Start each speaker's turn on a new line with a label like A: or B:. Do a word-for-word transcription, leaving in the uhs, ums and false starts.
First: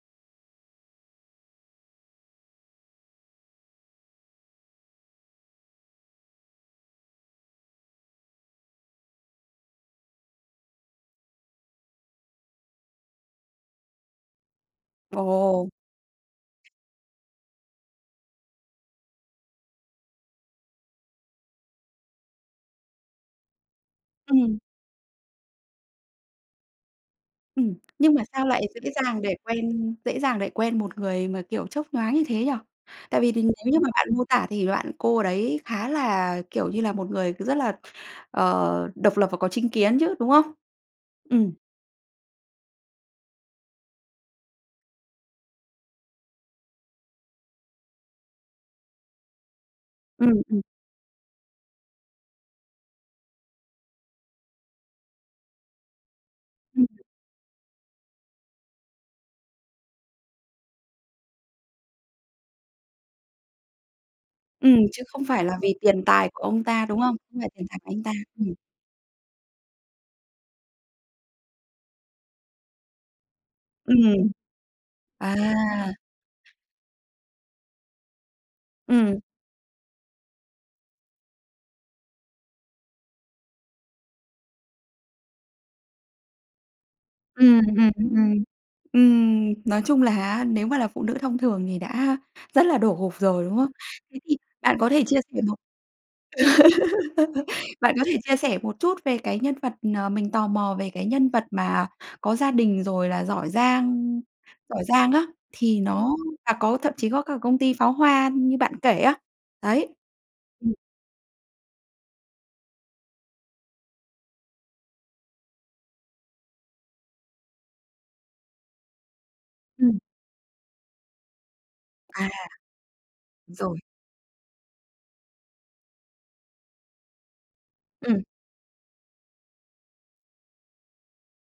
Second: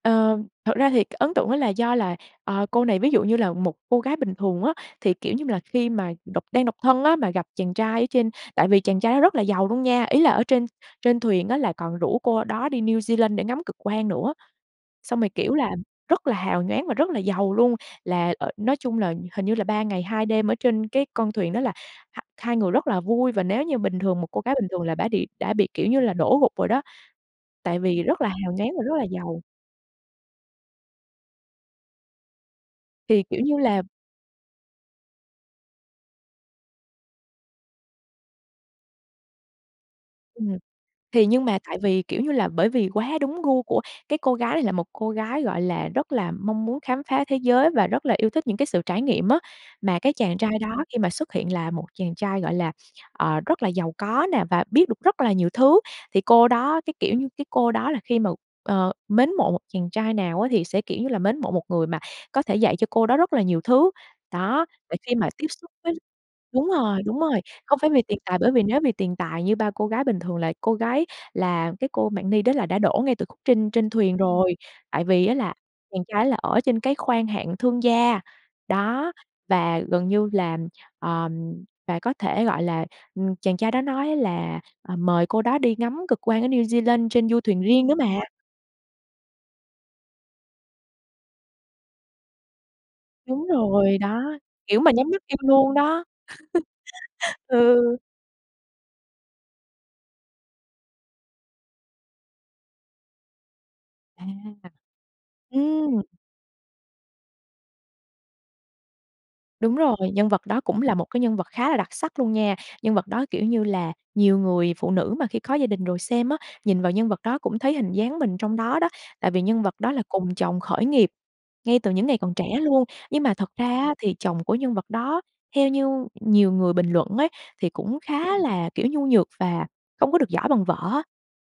A: Ờ. Thực ra thì cái ấn tượng đó là do là, ờ, cô này, ví dụ như là, một cô gái bình thường á, thì, kiểu như là, khi mà độc đang độc thân á, mà gặp chàng trai ở trên, tại vì chàng trai đó rất là giàu luôn nha, ý là ở trên trên thuyền á là còn rủ cô đó đi New Zealand để ngắm cực quang nữa. Xong
B: Ồ!
A: rồi, kiểu là, rất là hào nhoáng và rất là giàu luôn, là, ờ nói chung là hình như là ba ngày hai đêm ở trên cái con thuyền đó là h hai người rất là vui và nếu như bình thường một cô gái
B: Ừm.
A: bình thường là bã đi đã bị đã bị, kiểu như là, đổ gục rồi đó,
B: Ừm.
A: tại vì
B: Nhưng
A: rất
B: mà
A: là
B: sao
A: hào
B: lại
A: nhoáng và
B: dễ
A: rất là
B: dàng để
A: giàu.
B: quen dễ dàng để quen một người mà, kiểu, chớp nhoáng như thế nhỉ? Tại
A: Thì
B: vì
A: kiểu
B: thì
A: như
B: nếu như
A: là
B: mà bạn mô tả thì bạn cô đấy khá là, kiểu như là, một người c rất là, ờ, độc lập và có chính kiến chứ, đúng không?
A: Ừm. Thì nhưng
B: Ừm.
A: mà tại vì, kiểu như là, bởi vì quá đúng gu của cái cô gái này, là một cô gái, gọi là, rất là mong muốn khám phá thế giới và rất là yêu thích những cái sự trải nghiệm á, mà cái
B: Ừm,
A: chàng trai
B: ừm.
A: đó khi mà xuất hiện là một chàng trai, gọi là, ờ, rất là giàu có nè và biết được rất là nhiều thứ, thì cô đó
B: Ừm.
A: cái, kiểu như, cái cô đó là khi mà, ờ, mến mộ một chàng trai nào á thì sẽ, kiểu như là, mến mộ một người mà có thể dạy cho cô đó rất là nhiều thứ. Đó,
B: Ừm,
A: và
B: chứ
A: khi
B: không
A: mà
B: phải
A: tiếp
B: là
A: xúc
B: vì
A: với
B: tiền tài của ông
A: đúng
B: ta, đúng
A: rồi
B: không?
A: đúng
B: Không
A: rồi,
B: phải tiền
A: không
B: tài
A: phải
B: của
A: vì
B: anh ta.
A: tiền tài bởi
B: Ừm.
A: vì nếu vì tiền tài như bao cô gái bình thường là cô gái là cái cô Mạng Ni đó là đã đổ ngay từ khúc trên trên
B: Ừm.
A: thuyền rồi, tại vì á
B: À!
A: là chàng trai đó là ở trên cái khoang hạng thương gia. Đó.
B: Ừm.
A: Và gần như là, ừm, và có thể, gọi là, ừm, chàng trai đó nói á là, à, mời cô đó đi ngắm cực quang ở New Zealand trên du thuyền
B: Ừm,
A: riêng
B: ừm,
A: nữa mà.
B: ừm. Ừm, nói chung là á, nếu mà là phụ nữ thông thường thì đã rất là đổ gục rồi,
A: Đúng
B: đúng không?
A: rồi,
B: Thế
A: đó,
B: thì bạn
A: kiểu,
B: có
A: mà
B: thể
A: nhắm
B: chia
A: mắt yêu
B: sẻ một
A: luôn đó.
B: bạn
A: Ừ.
B: có thể chia sẻ một chút về cái nhân vật, ờ mình tò mò về cái nhân vật mà có gia đình, rồi là giỏi giang
A: À.
B: giỏi giang á, thì
A: Ừm.
B: nó là có thậm chí có cả công ty pháo hoa như bạn kể á.
A: Đúng
B: Đấy.
A: rồi, nhân vật đó
B: Ừm.
A: cũng là một cái nhân vật khá là đặc sắc luôn nha. Nhân vật đó kiểu như là nhiều người phụ nữ mà khi có gia đình rồi xem á, nhìn vào nhân vật đó cũng thấy hình dáng mình trong đó đó, tại vì nhân vật đó
B: Ừm.
A: là cùng chồng khởi nghiệp ngay từ những ngày
B: À.
A: còn trẻ luôn, nhưng mà thật
B: Đúng
A: ra
B: rồi.
A: á thì chồng của nhân vật đó theo như nhiều người bình luận ấy thì cũng
B: Ừm.
A: khá là, kiểu, nhu nhược và không có được giỏi bằng vợ á.